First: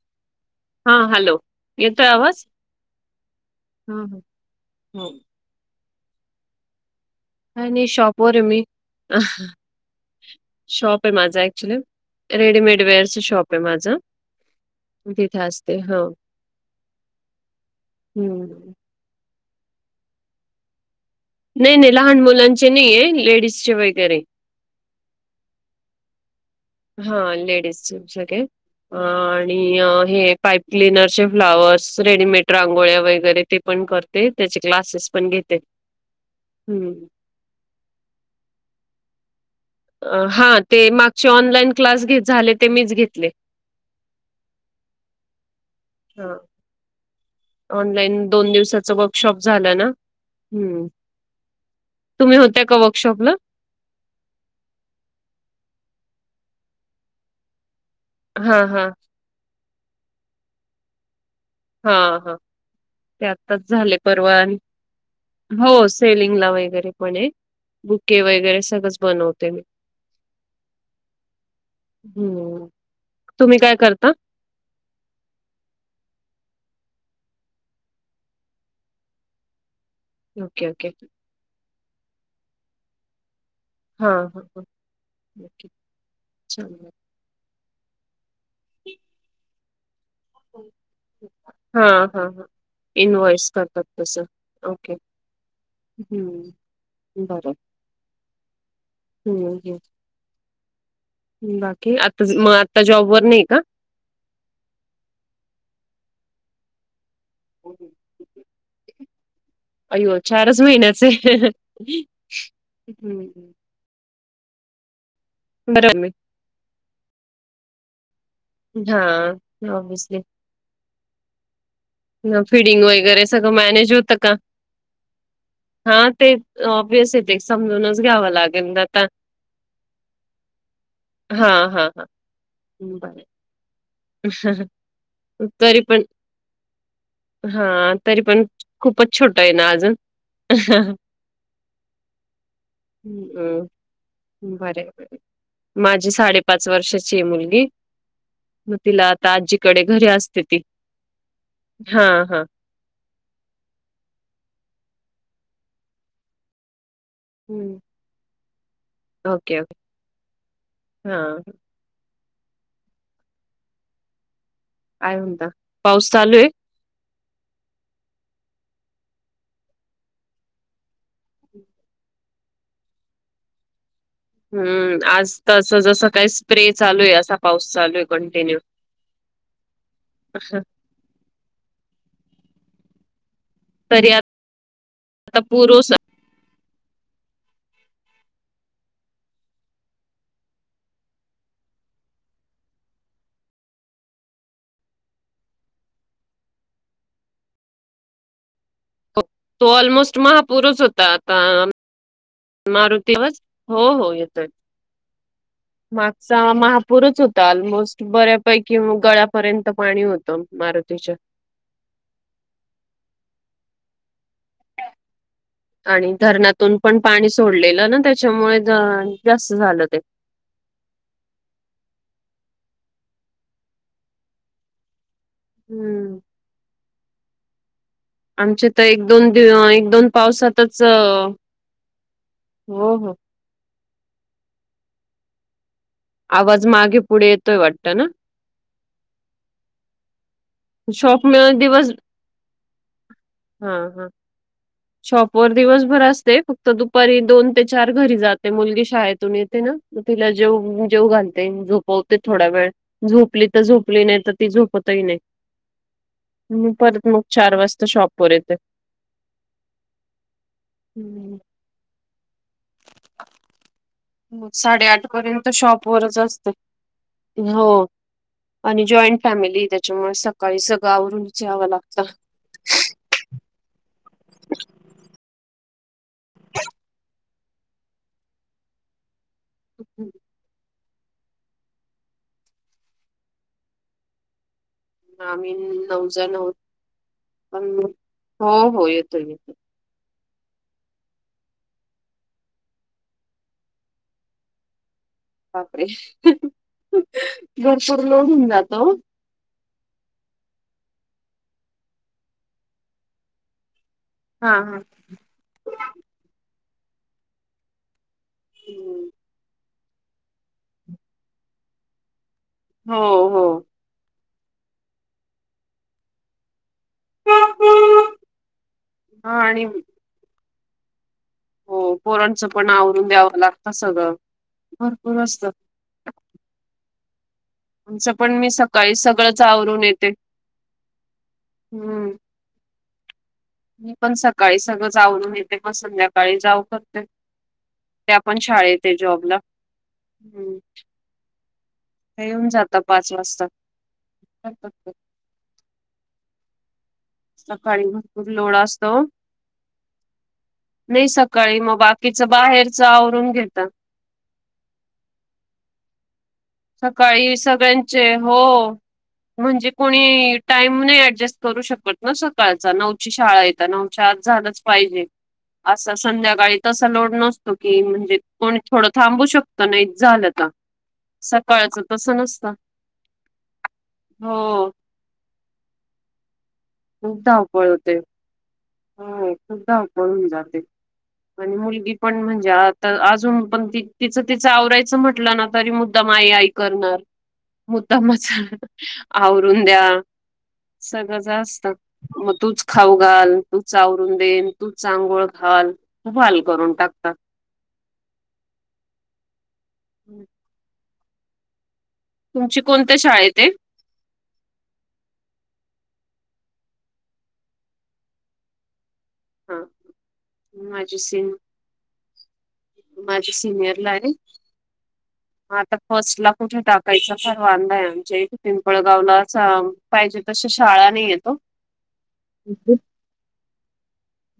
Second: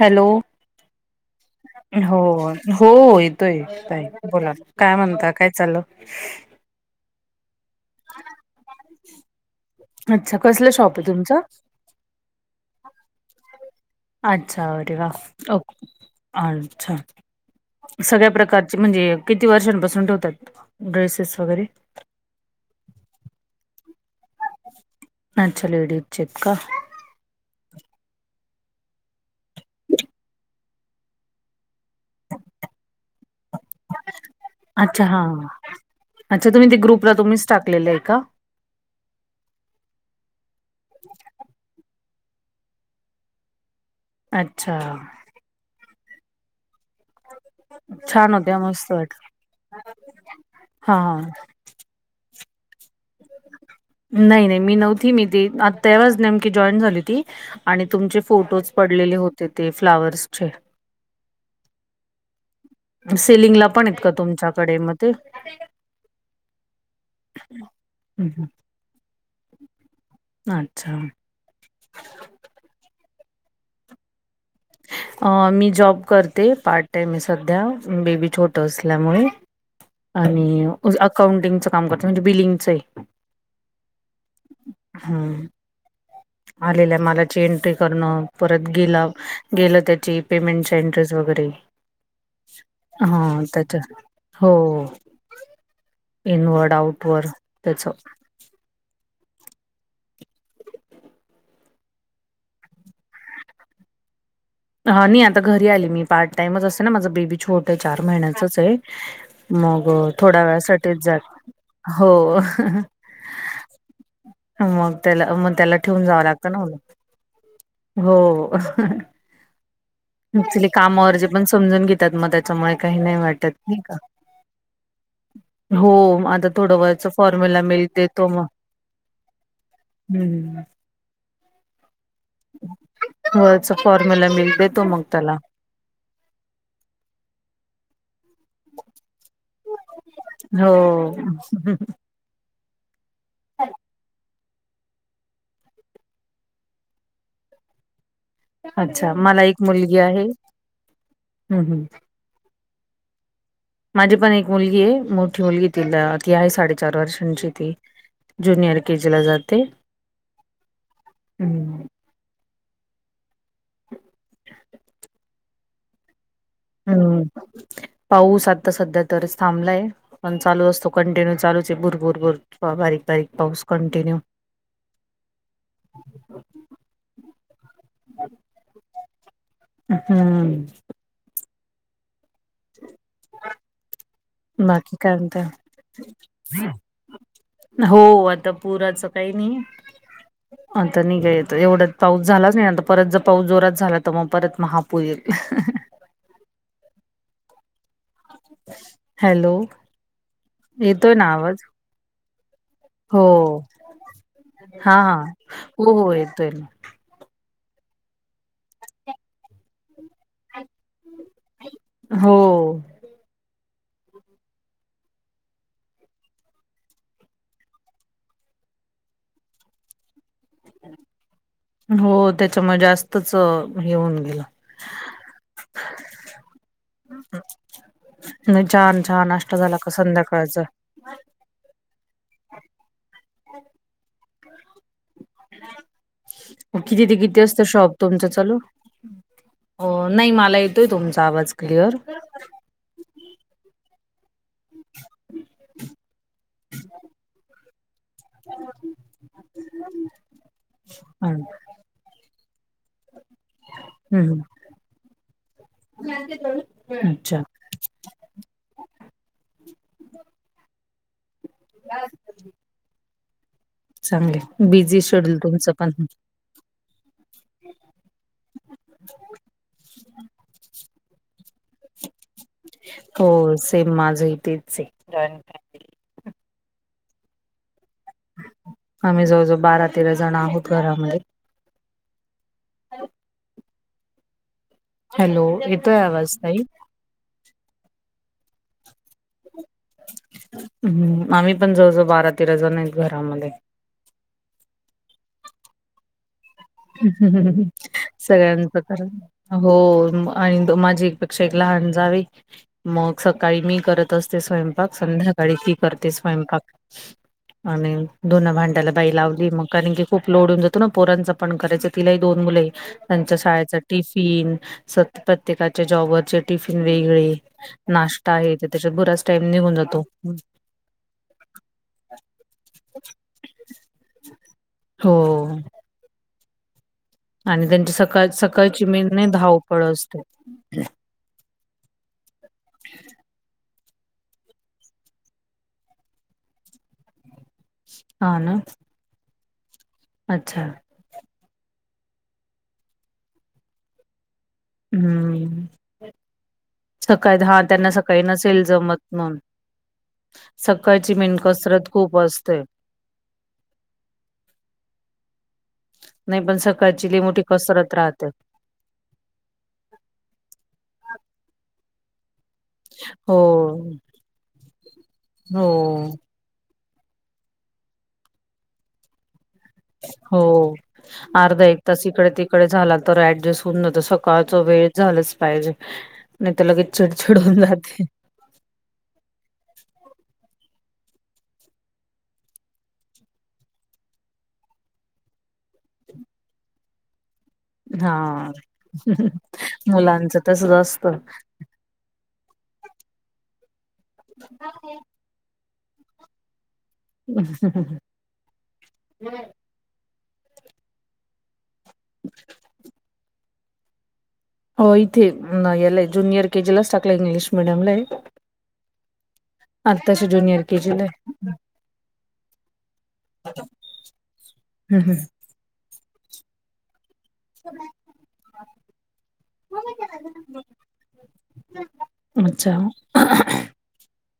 Hello? हा hello. येतोय हो आवाज? हो, येतोय येताय, हां, हां. बोला काय हो. म्हणता? काय चाललं? काय नाही शॉपवर आहे मी, अच्छा कसलं शॉप आहे माझा तुमचं? ऍक्च्युली. रेडीमेड वेेअरचं शॉप आहे माझं. अच्छा, अरे वा, तिथे ओक असते. हो. अच्छा. सगळ्या हं. प्रकारचे म्हणजे, किती वर्षांपासून ठेवतात ड्रेसेस? वगैरे नाही, नाही, लहान मुलांचे नाहीये लेडीजचे वगैरे. अच्छा लेडीजचे आहेत का? हा लेडीज शिक्षक हे. आणि हे पाईप क्लिनरचे फ्लावर्स, रेडीमेड रांगोळ्या वगैरे ते पण करते. ते त्याचे अच्छा क्लासेस हा पण घेते अच्छा तुम्ही ते हुं. ग्रुपला तुम्हीच टाकलेलं आहे का? हा ते मागचे ऑनलाईन क्लास घेत झाले, ते मीच घेतले. अच्छा! हा. ऑनलाईन छान दोन होत्या दिवसाच मस्त वाट वर्कशॉप झालं ना. हुं. हा हा तुम्ही होत्या का वर्कशॉपला? नाही नाही, मी नव्हती मी ती आ तेवाच नेमकी जॉईन झाली ती आणि तुमचे हां, फोटोज हां. पडलेले होते, ते फ्लावर्सचे हा हा. ते आत्ताच सेलिंगला पण झाले आहेत का परवान, तुमच्याकडे मग ते हो सेलिंग ला वगैरे पण ये. बुके हं, हं. वगैरे सगळंच बनवते मी. अच्छा. हं. तुम्ही काय करता? अ मी जॉब करते, पार्ट टाइम आहे सध्या. बेबी छोट असल्यामुळे. आणि ओके, ओके. अकाउंटिंगचं काम करत म्हणजे बिलिंगच ये. हां, हां, हां. हुं. ओके. चालेल. आलेल्या माला ची एंट्री करण, परत गेला गेलं त्याची पेमेंटच्या एंट्रीज वगैरे हां, हां, हां. हा इन्व्हॉइस करतात त्याच्याच तसं. हो. ओके. हं. इनवरड, आउटवरर् त्याच हुं. हू. बाकी, आता मग आता जॉब वर नाही का? हा नाही, आता घरी आली मी पार्ट टाइमच असते ना, माझा बेबी छोट आहे चार महिन्याचच आहे. मग अ, अय्यो! थोड्या चारच वेळासाठीच महिन्याच जात ये [inaudible] हो. मग त्याला त्याला बरं ठेवून मी. जावं लागतं ना मला. हो, हां. ऑब्व्हियसली. ऍक्च्युली कामावरजी पण समजून घे त्यात मग त्याच्यामुळे, फिडिंग काही नाही वगैरे वाटत सगळं नाही मॅनेज का? होतं हो, हां, ते आता थोडं वरच ऑब्व्हियस आहे ते फॉर्म्युला मिल्क समजूनच देतो घ्यावं मग. लागेल आता. हू हू. हां हां हां बरं. वरच फॉर्म्युला मिलक देतो मग त्याला. तरी पण, हा तरी पण, खूपच छोट आहे ना आ हो ओ. [inaudible] उं. बरय बरय, माझी साडेपाच वर्षाची ये मुलगी. मग तिला अच्छा आता मला एक आजीकडे मुलगी घरी आहे असते ती. हम्म हम्म. हा हा. माझी पण एक मुलगी ये, मोठी मुलगी तिला, ती आहे साडेचार वर्षांची ती. हं. ज्युनियर के जी ला ओके, जाते ओके. हां. हुं. उ [inaudible] काय म्हणता? पाऊस चालू ये? हुं. पाऊस आता सध्या तर थांबलाय. पण चालू असतो कंटिन्यू चालूच आहे, भूर भूर भूर बारीक बारीक पाऊस कंटिन्यू, हूम्म आज तस जसं काही स्प्रे चालू ये असा पाऊस चालू आहे कंटिन्यू. [inaudible] हू! तरी आता बाकी काय म्हणताय. पूर ओस हो आता पुराचं काही नही. [inaudible] आता नही काही आता एवढ्यात पाऊस झालाच नही, आता परत जर पाऊस जोरात झाला त म परत महापूर येईल. [inaudible] तो-तो ऑलमोस्ट महापुरुच होता येतोय ना आता आवाज मारु हो तेवाच, हो हो येतोय हा हा हो हो येतोय मागचा ना महा पुूरच होता ऑलमोस्ट बऱ्यापैकी गळयापर्यंत पाणी होतं मारुतीच्या. हो! आणि धरणातून पण पाणी सोडलेलं ना त्याच्यामुळे द जास्त झालं ते. हो त्याच्यामुळे जास्तच हे हेऊन गेलं. हू! [inaudible] नाही आमचे त छान एक छान दोन नाश्ता दिव झाला एक का दोन संध्याकाळचा पावसातच हो हो! आवाज मं मागे किती ते पुढे कितं येतोय असत शॉप वाटतं ना तुमचं चालू? हो नाही माला येतोय शॉप तुमचा आवाज मिळून दिवस क्लिअर. हा हा शॉपवर दिवसभर असते फक्त दुपारी दोन ते चार घरी जाते मुलगी शाळेतून येते ना, तिला जेवू-जेवू हम्म. घालते नं झोपवते थोडा वेळ. झोपली त झोपली नाही त हम्म. ती झोपतही नाही. हू परत मग अच्छा चार वाजता शॉपवर येत. हू! [unintelligible] चांगले मं बिझी साडेआठ शेड्यूल पर्यंत तुमचं शॉप पण वरच अस ते हो आणि जॉईंट फॅमिली ये त्याच्यामुळे सकाळी सगळं आवरून च यावं लागत. हो सेम माझं ही य तेच हे. आम्ही जवळ जवळ बारा हम्म, तेरा जण आहोत घरामध्ये. हॅलो! आम्हीन येतोय नऊजण आवाज आहोत ताई? पन मग, हो हो येतोय येतो. हू आम्ही पण जवळ जवळ बारा तेरा जण आहेत घरामध्ये. बापरे! भरपूर लोड होऊन सगळ्यांच जातो. करा. हो न मं आणि माझी एकपेक्षा एक लहान जाव हे मग सकाळी मी करत असते हां, हां. स्वयंपाक, संध्याकाळी ती करते स्वयंपाक आणि धुन भांड्याला हं. बाई लावली मग कारण की खूप लोड येऊन जातो नां पोरांच पण करायचं. तिला ही दोन मुल ये, हो त्यांच्या हो. शाळेचा टिफिन स प्रत्येकाच्या जॉबवरचे टिफिन वेगळे हा नाश्ता आहे, तर त्याच्यात बराच टाइम आणि निघून जातो. हो पोरांचं पण आवरून द्यावं लागतं सगळं हो भरपूर असत. आणि त्यांची आमचं सकाळ पण मी सकाळची सकाळी मेन नाही सगळंच आवरून धावपळ येते असते हू! मी पण सकाळी सगळंच आवरून येते मग संध्याकाळी जावं करते. त्यां हा पण ना शाळेत हे जॉबला. अच्छा त्यां येऊन जातां पाच वाजता. ते. हू सकाळी दहा त्यांना सकाळी भरपूर लोड नसेल असतो जमत ओ. नां. सकाळची मेन कसरत खूप असते. वरून घेता नाही पण सकाळची लई सकाळी मोठी कसरत सगळ्यांचे राहते हो म्हणजे कोणी टाईम नाय ऍडजस्ट करू शकत न सकाळचा नऊची हो शाळा ये त नऊच्या आत झालच पाहिजे हो अस संध्याकायी तसा लोड नसतो की म्हणजे कोणी थोड थांबू शकत नायीज झाल त हो अर्धा एक तास इकडे तिकडे झाला तर ऍडजस्ट होऊन जात हो सकाळचा वेळ झालंच पाहिजे नायी त लगेच खूप चिडचिड होऊन धावपळ होते. जाते. हो खुप धावपळ हुन जाते आण मुलगी पण म्हणजे आता अजून पण त तिच तिच आवरायच म्हटल ना? तरी मुद्दाम आई आई करणार हा मुद्दामच आवरून द्या मुलांच तसच असतं. सगळच असत मग तूच खाऊ घाल तू च आवरून दे अन तूच अंघोळ हाल खूप हाल करून टाकतात. [unintelligible] हम् कोणत्या शाळेत ये? अ इथे ये याला ये ज्युनियर केजी लाच टाकलय इंग्लिश मिडियमला ये. हा आताशी ज्युनिअर के जी माझी लाये माजी सिनियर ला ये हं हं. आता फर्स्ट ला कुठे टाकायचा फार वांदा ये आमच्या इथ पिंपळगावला चा पाहिजे तशी शाळा नायी येवो. [inaudible] अच्छा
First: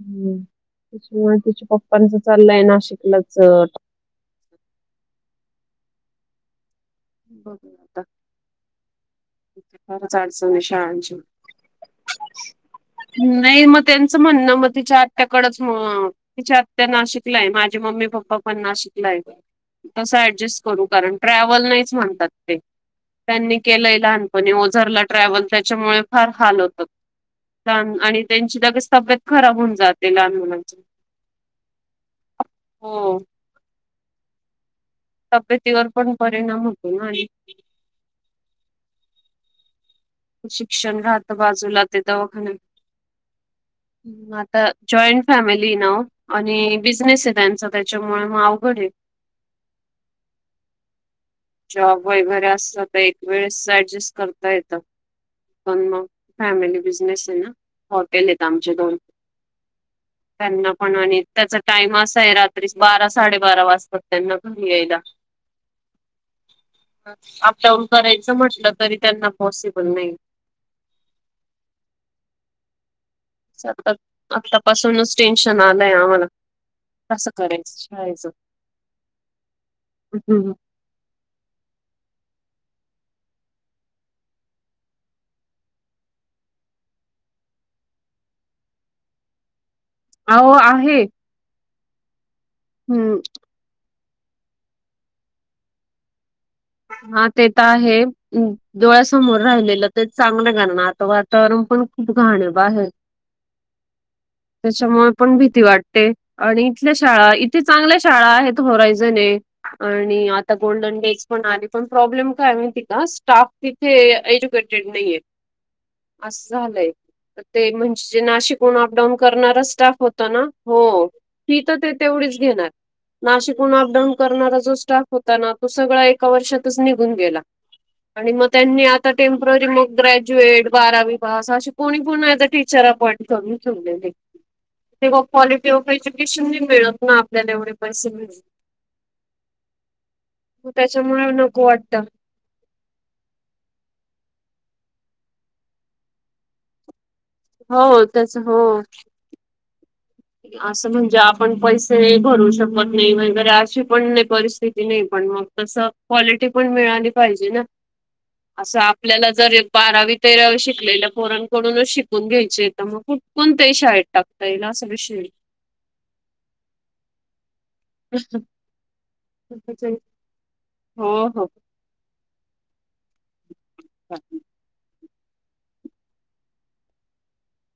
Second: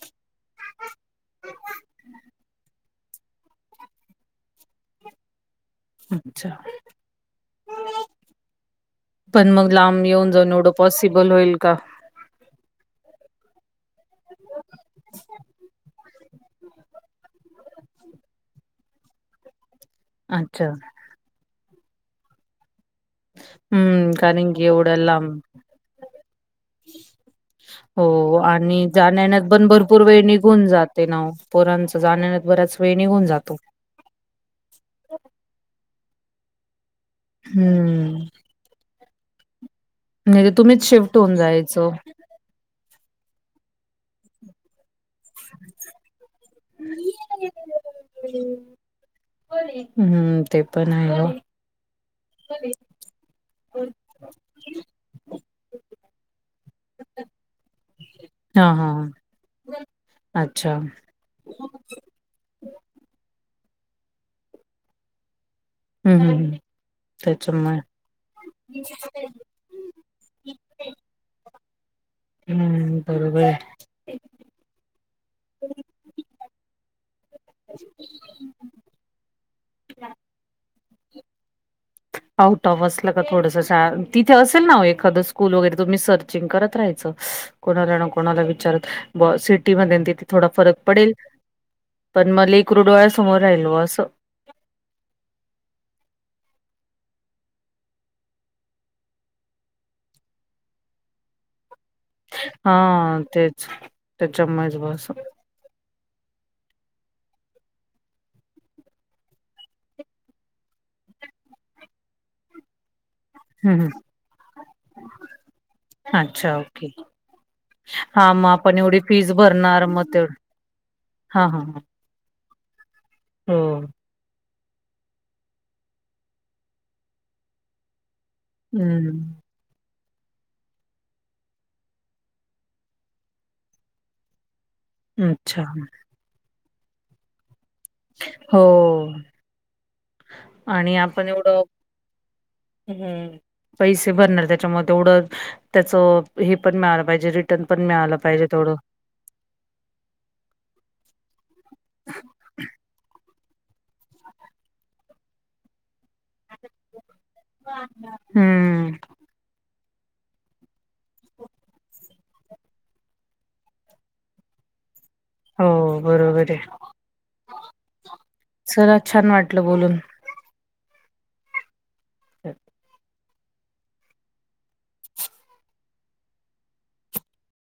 अम्म त्याच्यामुळे तिच्या पप्पांच चाललय नाशिकलाच अ - अच्छा बघू आता, पण मग लांब येऊन जाऊन एवढ पॉसिबल होईल का? नायी मग त्यांच म्हणण मग तिच्या आत्याकडच म तिची आत्या नाशिकलाये माझे मम्मी पप्पा पण नाशिकलाये तस ऍडजस्ट अच्छा करू कारण ट्रॅव्हल नाइच म्हणतात ते त्यांनी केलय हम्म लहानपणी कारण की एवढं ओझरला लांब ट्रॅव्हल त्याच्यामुळे फार हाल होतात. लहान आणि हो त्यांची आणि लगेच तब्येत जाण्या येण्यात खराब पण होऊन भरपूर जाते वेळ लहान निघून मुलांची. जातो ना वो. पोरांच जाण येण्यात बराच वेळ हो निघून जातो. तब्यतीवर पण परिणाम होतो ना आणि हम्म म्हणजे तुम्हीच शिक्षण शिफ्ट राहत होऊन बाजूला जायचं. ते दवाखाने ह म आता जॉईंट फॅमिली ना वो. आणि बिझनेस ये त्यांचा त्याच्यामुळे मग अवघड ये. हम्म ते पण आहे वो. जॉब वगैरे असल तर एक वेळेस ऍडजस्ट करता येत. पण मग फॅमिली बिझनेस ये ना. हॉटेल येत आमचे हां दोन हां. त्यांना अच्छा. पण आणि त्याचा टाइम असा ये रात्री बारा साडे बारा वाजता त्यांना घरी यायला. हं हं हं. त्याच्यामुळे अपडाऊन करायच म्हटल तरी त्यांना पॉसिबल नायीये. हम्म बरोबर ये. आ आतापासूनच टेन्शन आलय आम्हाला कस करायच शाळेच? हू आउट ऑफ असलं का थोडसं शाळा तिथे असेल ना ओ एखादं स्कूल वगैरे तुम्ही सर्चिंग करत राहायचं. कोणाला ना कोणाला विचारत बुवा सिटी मध्ये अन तिथे थोडा अहो फरक आहे पडेल. पण म लेकरू डोळ्या हम्म समोर राहिल असं हा ते तर आहे डोळ्यासमोर राहिलेलं तेच चांगल कारण आता वातावरण पण खूप घाण हे बाहेर हां तेच त्याच्यामुळेच बुवा त्याच्यामुळे असं. पण भीती वाट ते आणि इथल्या शाळा इथे चांगल्या शाळा आहेत होरायजण हे आणि आता गोल्डन डेज पण आली पण प्रॉब्लेम काय माहिती का स्टाफ हं हं. तिथे एज्युकेटेड नाहीेये. अच्छा ओके ते म्हणजे जे हां मग नाशिकहुन आपण एवढी अपडाऊन फीज करणारा भरणार स्टाफ मग होता तेवढं ना हो हां की हीत हां तर हां. ते तेवढीच घेनार नाशिकहुन हो. अपडाऊन करणारा जो स्टाफ होता ना तो सगळा ए एका वर्षातच निघून गेला आणि मग त्यांनी आता ते हम्म. मग ग्रॅज्युएट बारावी पास अशे कोणी पण ऍज अ टीचर अपॉइंट करून ठेवलेले तेव्हा अच्छा. क्वालिटी ऑफ एज्युकेशन नाही मिळत ना आपल्याला एवढे पैसे मिळून. हो मग आणि आपण त्याच्यामुळे एवढं नको वाटतं. हम्म पैसे भरणार त्याच्यामुळे तेवढं त्याच हे पण मिळालं पाहिजे री टन पण हो मिळायला त्याच पाहिजे तेवढं हो. असं म्हणजे आपण पैसे भरू शकत नाही बर अशी पण नाही परिस्थिती नाही पण मग तसं काॅलिटी पण मिळाली पाहिजे ना असं हम्म आपल्याला जर ए बारावी तेरावी शिकलेल्या पोरांकडूनच शिकून घ्यायचे तर मग कुठ पण ते शाळेत टाकता येईल असा विष हम्म हो बरोबर आहे चला छान वाटलं बोलून हो हो ह [inaudible] [unintelligible]